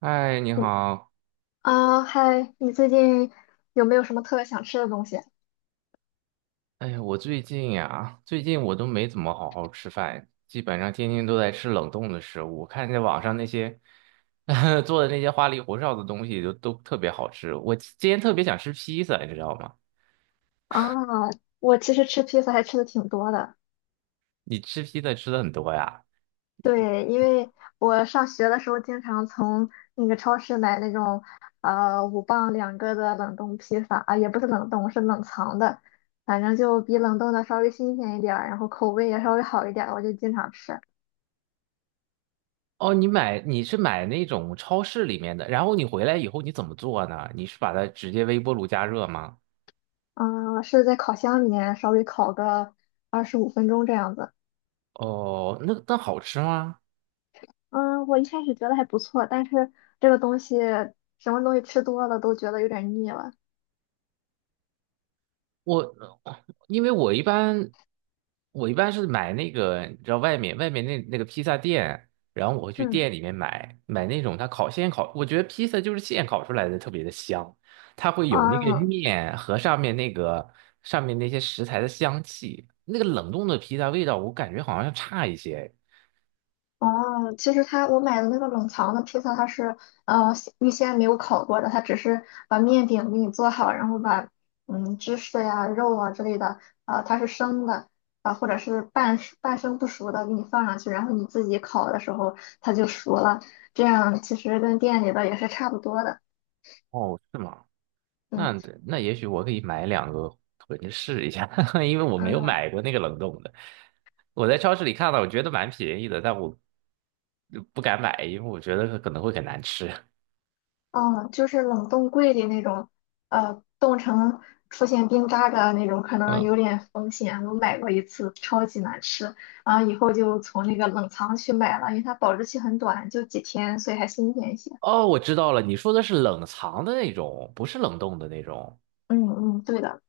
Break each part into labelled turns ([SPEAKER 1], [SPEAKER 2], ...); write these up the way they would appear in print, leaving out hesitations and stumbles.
[SPEAKER 1] 嗨，你
[SPEAKER 2] 嗯
[SPEAKER 1] 好。
[SPEAKER 2] 啊，嗨，你最近有没有什么特别想吃的东西？
[SPEAKER 1] 哎呀，我最近呀，最近我都没怎么好好吃饭，基本上天天都在吃冷冻的食物。我看见网上那些 做的那些花里胡哨的东西都特别好吃。我今天特别想吃披萨，你知道吗？
[SPEAKER 2] 啊，我其实吃披萨还吃的挺多的。
[SPEAKER 1] 你吃披萨吃的很多呀？
[SPEAKER 2] 对，因为我上学的时候经常从那个超市买那种5磅两个的冷冻披萨啊，也不是冷冻，是冷藏的，反正就比冷冻的稍微新鲜一点儿，然后口味也稍微好一点儿，我就经常吃。
[SPEAKER 1] 哦，你买你是买那种超市里面的，然后你回来以后你怎么做呢？你是把它直接微波炉加热吗？
[SPEAKER 2] 嗯，是在烤箱里面稍微烤个25分钟这样子。
[SPEAKER 1] 哦，那那好吃吗？
[SPEAKER 2] 嗯，我一开始觉得还不错，但是这个东西什么东西吃多了都觉得有点腻了。
[SPEAKER 1] 我因为我一般是买那个，你知道外面那个披萨店，然后我会去
[SPEAKER 2] 嗯，
[SPEAKER 1] 店里面买那种它烤现烤，我觉得披萨就是现烤出来的特别的香，它会有那个
[SPEAKER 2] 啊，
[SPEAKER 1] 面和上面那个那些食材的香气，那个冷冻的披萨味道我感觉好像差一些。
[SPEAKER 2] 哦，其实它我买的那个冷藏的披萨，它是呃预先没有烤过的，它只是把面饼给你做好，然后把芝士呀、肉啊之类的，啊、它是生的，啊、或者是半熟半生不熟的给你放上去，然后你自己烤的时候它就熟了，这样其实跟店里的也是差不多的。
[SPEAKER 1] 哦，是吗？
[SPEAKER 2] 嗯
[SPEAKER 1] 那那也许我可以买两个回去试一下，因为我没有买过那个冷冻的。我在超市里看到，我觉得蛮便宜的，但我不敢买，因为我觉得可能会很难吃。
[SPEAKER 2] 嗯，就是冷冻柜里那种，呃，冻成出现冰渣渣的那种，可能
[SPEAKER 1] 嗯。
[SPEAKER 2] 有点风险。我买过1次，超级难吃，然后以后就从那个冷藏去买了，因为它保质期很短，就几天，所以还新鲜一些。
[SPEAKER 1] 哦，我知道了，你说的是冷藏的那种，不是冷冻的那种。
[SPEAKER 2] 嗯嗯，对的，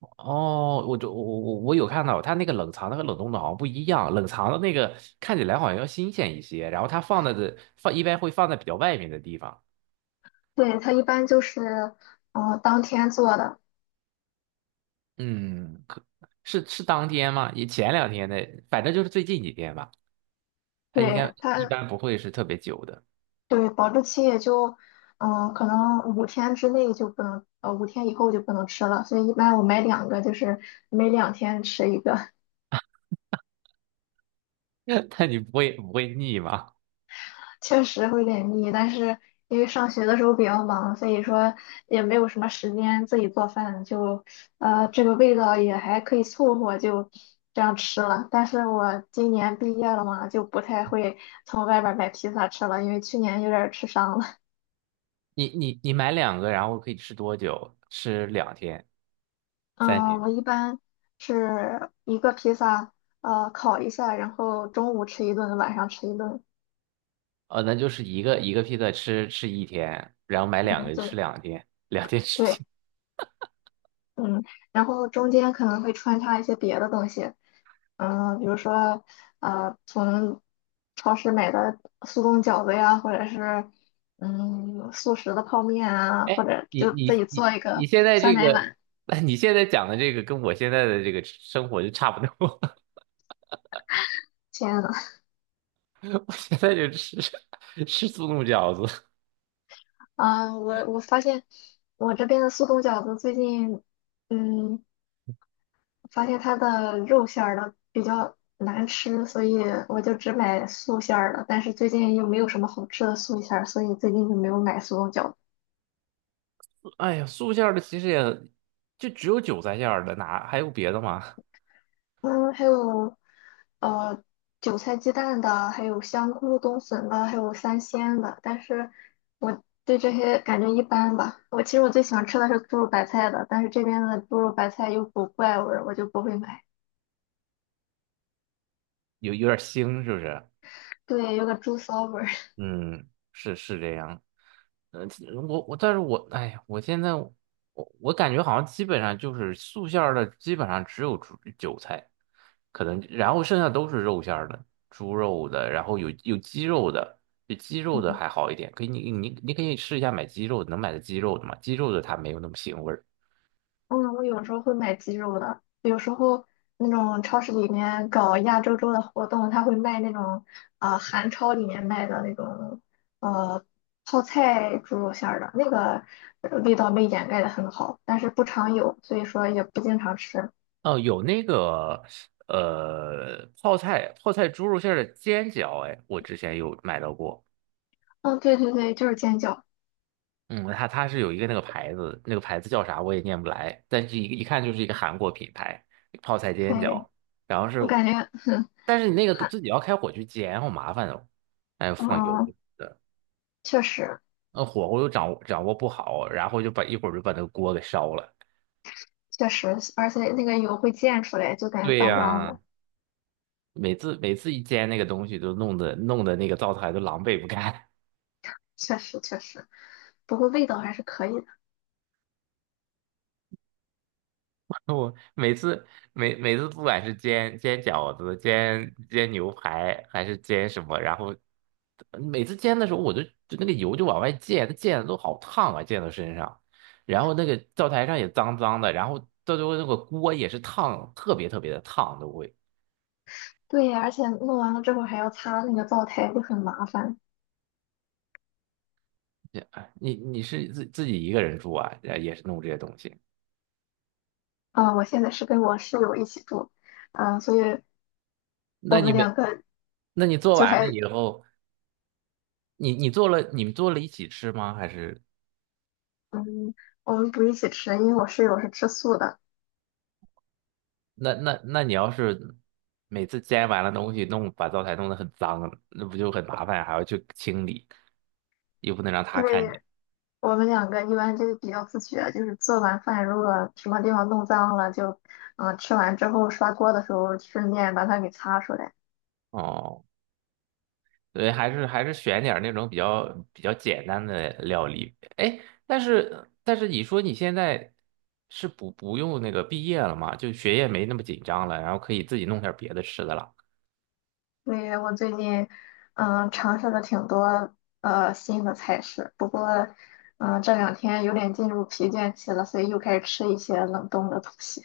[SPEAKER 1] 哦，我就我我我有看到，它那个冷藏的和冷冻的好像不一样，冷藏的那个看起来好像要新鲜一些，然后它放在的放一般会放在比较外面的地方。
[SPEAKER 2] 对，它一般就是，当天做的，
[SPEAKER 1] 嗯，可是是当天吗？也前两天的，反正就是最近几天吧。它应该
[SPEAKER 2] 对
[SPEAKER 1] 一
[SPEAKER 2] 它，
[SPEAKER 1] 般不会是特别久的。
[SPEAKER 2] 对，保质期也就，可能五天之内就不能，五天以后就不能吃了，所以一般我买两个，就是每两天吃一个。
[SPEAKER 1] 但你不会腻吗？
[SPEAKER 2] 确实会有点腻，但是因为上学的时候比较忙，所以说也没有什么时间自己做饭，就这个味道也还可以凑合，就这样吃了。但是我今年毕业了嘛，就不太会从外边儿买披萨吃了，因为去年有点儿吃伤了。
[SPEAKER 1] 你买两个，然后可以吃多久？吃两天、三
[SPEAKER 2] 嗯，
[SPEAKER 1] 天？
[SPEAKER 2] 我一般是1个披萨，烤一下，然后中午吃一顿，晚上吃一顿。
[SPEAKER 1] 哦，那就是一个一个披萨吃一天，然后买两
[SPEAKER 2] 嗯，
[SPEAKER 1] 个就吃
[SPEAKER 2] 对
[SPEAKER 1] 两天，两天吃。
[SPEAKER 2] 对，嗯，然后中间可能会穿插一些别的东西。嗯，比如说，从超市买的速冻饺子呀，或者是速食的泡面啊，或
[SPEAKER 1] 哎，
[SPEAKER 2] 者就自己做一
[SPEAKER 1] 你
[SPEAKER 2] 个
[SPEAKER 1] 现在
[SPEAKER 2] 酸
[SPEAKER 1] 这
[SPEAKER 2] 奶
[SPEAKER 1] 个。
[SPEAKER 2] 碗。
[SPEAKER 1] 你现在讲的这个跟我现在的这个生活就差不多。
[SPEAKER 2] 天呐，
[SPEAKER 1] 我现在就吃 吃速冻饺子。
[SPEAKER 2] 啊，我发现我这边的速冻饺子最近，嗯，发现它的肉馅儿的比较难吃，所以我就只买素馅儿的。但是最近又没有什么好吃的素馅儿，所以最近就没有买速冻饺子。
[SPEAKER 1] 哎呀，素馅儿的其实也就只有韭菜馅儿的，哪还有别的吗？
[SPEAKER 2] 嗯，还有呃韭菜鸡蛋的，还有香菇冬笋的，还有三鲜的。但是我对这些感觉一般吧。我其实我最喜欢吃的是猪肉白菜的，但是这边的猪肉白菜有股怪味儿，我就不会买。
[SPEAKER 1] 有点腥，是不是？
[SPEAKER 2] 对，有个猪骚味儿。
[SPEAKER 1] 嗯，是是这样。呃，其我我，但是我哎呀，我现在我感觉好像基本上就是素馅儿的，基本上只有猪韭菜，可能然后剩下都是肉馅儿的，猪肉的，然后有鸡肉的，这鸡肉的还好一点，可以你可以试一下买鸡肉的能买的鸡肉的嘛？鸡肉的它没有那么腥味儿。
[SPEAKER 2] 嗯，我有时候会买鸡肉的，有时候那种超市里面搞亚洲周的活动，他会卖那种啊，韩超里面卖的那种呃泡菜猪肉馅儿的，那个味道被掩盖的很好，但是不常有，所以说也不经常吃。
[SPEAKER 1] 哦，有那个泡菜猪肉馅儿的煎饺，哎，我之前有买到过。
[SPEAKER 2] 嗯，对对对，就是煎饺。
[SPEAKER 1] 嗯，它是有一个那个牌子，那个牌子叫啥我也念不来，但是一看就是一个韩国品牌，泡菜煎
[SPEAKER 2] 对，
[SPEAKER 1] 饺。然后是，
[SPEAKER 2] 我感觉
[SPEAKER 1] 但是你那个
[SPEAKER 2] 韩，
[SPEAKER 1] 自己要开火去煎，好麻烦哦，还要放油
[SPEAKER 2] 嗯，
[SPEAKER 1] 的，
[SPEAKER 2] 确实
[SPEAKER 1] 那火候又掌握不好，然后就把一会儿就把那个锅给烧了。
[SPEAKER 2] 确实，而且那个油会溅出来，就感觉
[SPEAKER 1] 对
[SPEAKER 2] 脏脏
[SPEAKER 1] 呀，
[SPEAKER 2] 的，
[SPEAKER 1] 每次一煎那个东西，都弄得那个灶台都狼狈不堪。
[SPEAKER 2] 确实确实，不过味道还是可以的。
[SPEAKER 1] 我每次不管是煎饺子、煎牛排还是煎什么，然后每次煎的时候，就那个油就往外溅，它溅的都好烫啊，溅到身上。然后那个灶台上也脏脏的，然后到最后那个锅也是烫，特别特别的烫都会。
[SPEAKER 2] 对呀，而且弄完了之后还要擦那个灶台，就很麻烦。
[SPEAKER 1] 哎，你是自己一个人住啊，呃也是弄这些东西。
[SPEAKER 2] 啊、我现在是跟我室友一起住，啊、所以
[SPEAKER 1] 那
[SPEAKER 2] 我
[SPEAKER 1] 你
[SPEAKER 2] 们
[SPEAKER 1] 没，
[SPEAKER 2] 两个
[SPEAKER 1] 那你做
[SPEAKER 2] 就
[SPEAKER 1] 完了
[SPEAKER 2] 还，
[SPEAKER 1] 以后，你们做了一起吃吗？还是？
[SPEAKER 2] 嗯，我们不一起吃，因为我室友是吃素的，
[SPEAKER 1] 那你要是每次摘完了东西弄，把灶台弄得很脏，那不就很麻烦，还要去清理，又不能让他
[SPEAKER 2] 因
[SPEAKER 1] 看见。
[SPEAKER 2] 为我们两个一般就比较自觉，就是做完饭如果什么地方弄脏了，就，吃完之后刷锅的时候顺便把它给擦出来。
[SPEAKER 1] 哦，对，还是选点儿那种比较简单的料理。哎，但是你说你现在是不不用那个毕业了嘛，就学业没那么紧张了，然后可以自己弄点儿别的吃的了。
[SPEAKER 2] 所以我最近尝试了挺多新的菜式，不过这两天有点进入疲倦期了，所以又开始吃一些冷冻的东西。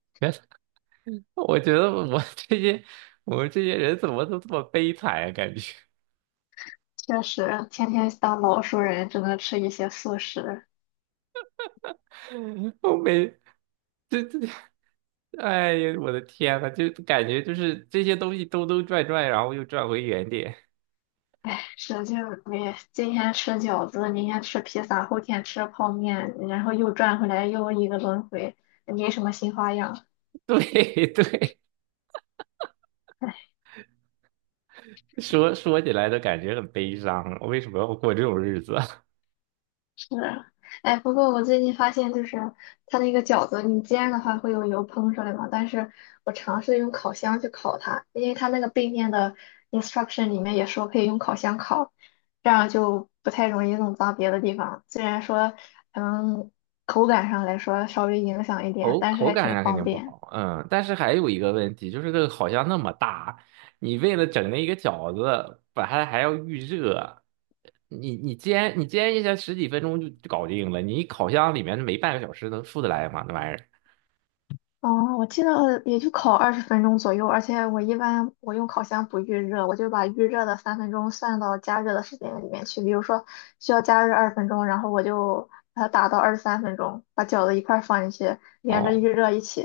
[SPEAKER 1] 别的。我觉得我们这些人怎么都这么悲惨啊？感觉
[SPEAKER 2] 确实，天天当老熟人，只能吃一些素食。
[SPEAKER 1] 我每这这。哎呀，我的天呐，就感觉就是这些东西兜兜转转，然后又转回原点。
[SPEAKER 2] 唉，使劲儿，你今天吃饺子，明天吃披萨，后天吃泡面，然后又转回来又一个轮回，没什么新花样。
[SPEAKER 1] 对对，说起来都感觉很悲伤，为什么要过这种日子？
[SPEAKER 2] 是，哎，不过我最近发现，就是它那个饺子，你煎的话会有油喷出来嘛，但是我尝试用烤箱去烤它，因为它那个背面的 instruction 里面也说可以用烤箱烤，这样就不太容易弄脏别的地方。虽然说，嗯，口感上来说稍微影响一点，
[SPEAKER 1] 口
[SPEAKER 2] 但是
[SPEAKER 1] 口
[SPEAKER 2] 还
[SPEAKER 1] 感
[SPEAKER 2] 挺
[SPEAKER 1] 上肯
[SPEAKER 2] 方
[SPEAKER 1] 定不
[SPEAKER 2] 便。
[SPEAKER 1] 好，嗯，但是还有一个问题，就是这个好像那么大，你为了整那一个饺子，把它还要预热，你煎一下十几分钟就搞定了，你烤箱里面没半个小时能出得来吗？那玩意儿，
[SPEAKER 2] 哦，我记得也就烤二十分钟左右，而且我一般我用烤箱不预热，我就把预热的三分钟算到加热的时间里面去。比如说需要加热二十分钟，然后我就把它打到23分钟，把饺子一块儿放进去，连着
[SPEAKER 1] 哦，
[SPEAKER 2] 预热一起。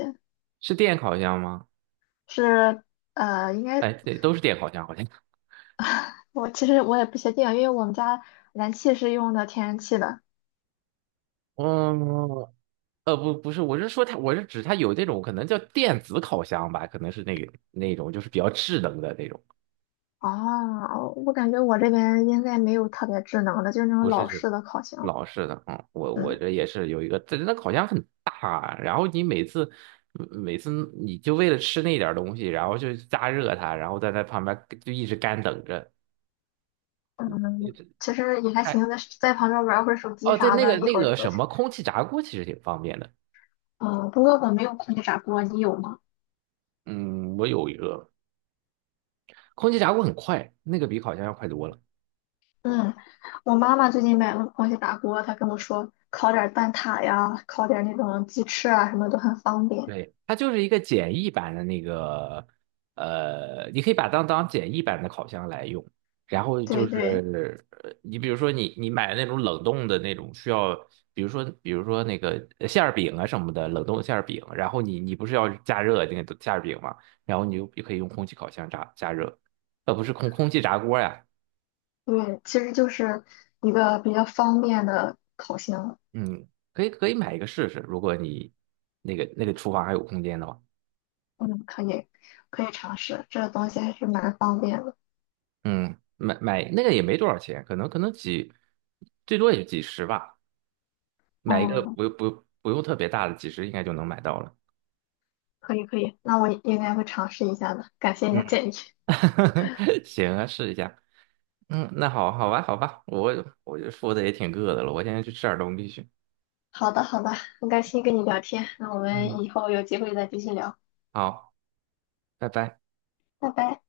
[SPEAKER 1] 是电烤箱吗？
[SPEAKER 2] 是，应该
[SPEAKER 1] 哎，对，都是电烤箱，好像。
[SPEAKER 2] 我其实我也不确定，因为我们家燃气是用的天然气的。
[SPEAKER 1] 嗯，不是，我是说它，我是指它有这种可能叫电子烤箱吧，可能是那个那种就是比较智能的那种，
[SPEAKER 2] 哦，我感觉我这边应该没有特别智能的，就是那种
[SPEAKER 1] 不是
[SPEAKER 2] 老
[SPEAKER 1] 是
[SPEAKER 2] 式的烤箱。
[SPEAKER 1] 老式的。嗯，我
[SPEAKER 2] 嗯。
[SPEAKER 1] 这也是有一个，这那烤箱很大，然后你每次你就为了吃那点儿东西，然后就加热它，然后在那旁边就一直干等着，一
[SPEAKER 2] 嗯，
[SPEAKER 1] 直
[SPEAKER 2] 其实也还
[SPEAKER 1] 还
[SPEAKER 2] 行，在旁边玩会儿手机
[SPEAKER 1] 哦，对，
[SPEAKER 2] 啥
[SPEAKER 1] 那个
[SPEAKER 2] 的，一
[SPEAKER 1] 那
[SPEAKER 2] 会儿就
[SPEAKER 1] 个
[SPEAKER 2] 过
[SPEAKER 1] 什
[SPEAKER 2] 去
[SPEAKER 1] 么
[SPEAKER 2] 了。
[SPEAKER 1] 空气炸锅其实挺方便的。
[SPEAKER 2] 嗯，不过我没有空气炸锅，你有吗？
[SPEAKER 1] 嗯，我有一个空气炸锅，很快，那个比烤箱要快多了。
[SPEAKER 2] 嗯，我妈妈最近买了个空气炸锅，她跟我说烤点儿蛋挞呀，烤点儿那种鸡翅啊，什么都很方便。
[SPEAKER 1] 对，它就是一个简易版的那个，呃，你可以把它当简易版的烤箱来用。然后就
[SPEAKER 2] 对对
[SPEAKER 1] 是，呃你比如说你你买那种冷冻的那种需要，比如说馅儿饼啊什么的，冷冻馅儿饼，然后你不是要加热那个馅儿饼嘛，然后你就也可以用空气烤箱炸加热，呃，不是空气炸锅呀，
[SPEAKER 2] 对，其实就是一个比较方便的烤箱。
[SPEAKER 1] 嗯，可以买一个试试，如果你那个厨房还有空间的话。
[SPEAKER 2] 嗯，可以可以尝试，这个东西还是蛮方便的。
[SPEAKER 1] 嗯，买那个也没多少钱，可能可能几，最多也就几十吧，买一个
[SPEAKER 2] 嗯，
[SPEAKER 1] 不用特别大的，几十应该就能买到了。
[SPEAKER 2] 可以可以，那我应该会尝试一下的，感谢你
[SPEAKER 1] 嗯。
[SPEAKER 2] 的建议。
[SPEAKER 1] 行啊，试一下。嗯，那好好吧，好吧，我就说的也挺饿的了，我现在去吃点东西去。
[SPEAKER 2] 好的，好的，很开心跟你聊天，那我
[SPEAKER 1] 嗯，
[SPEAKER 2] 们以后有机会再继续聊，
[SPEAKER 1] 好，拜拜。
[SPEAKER 2] 拜拜。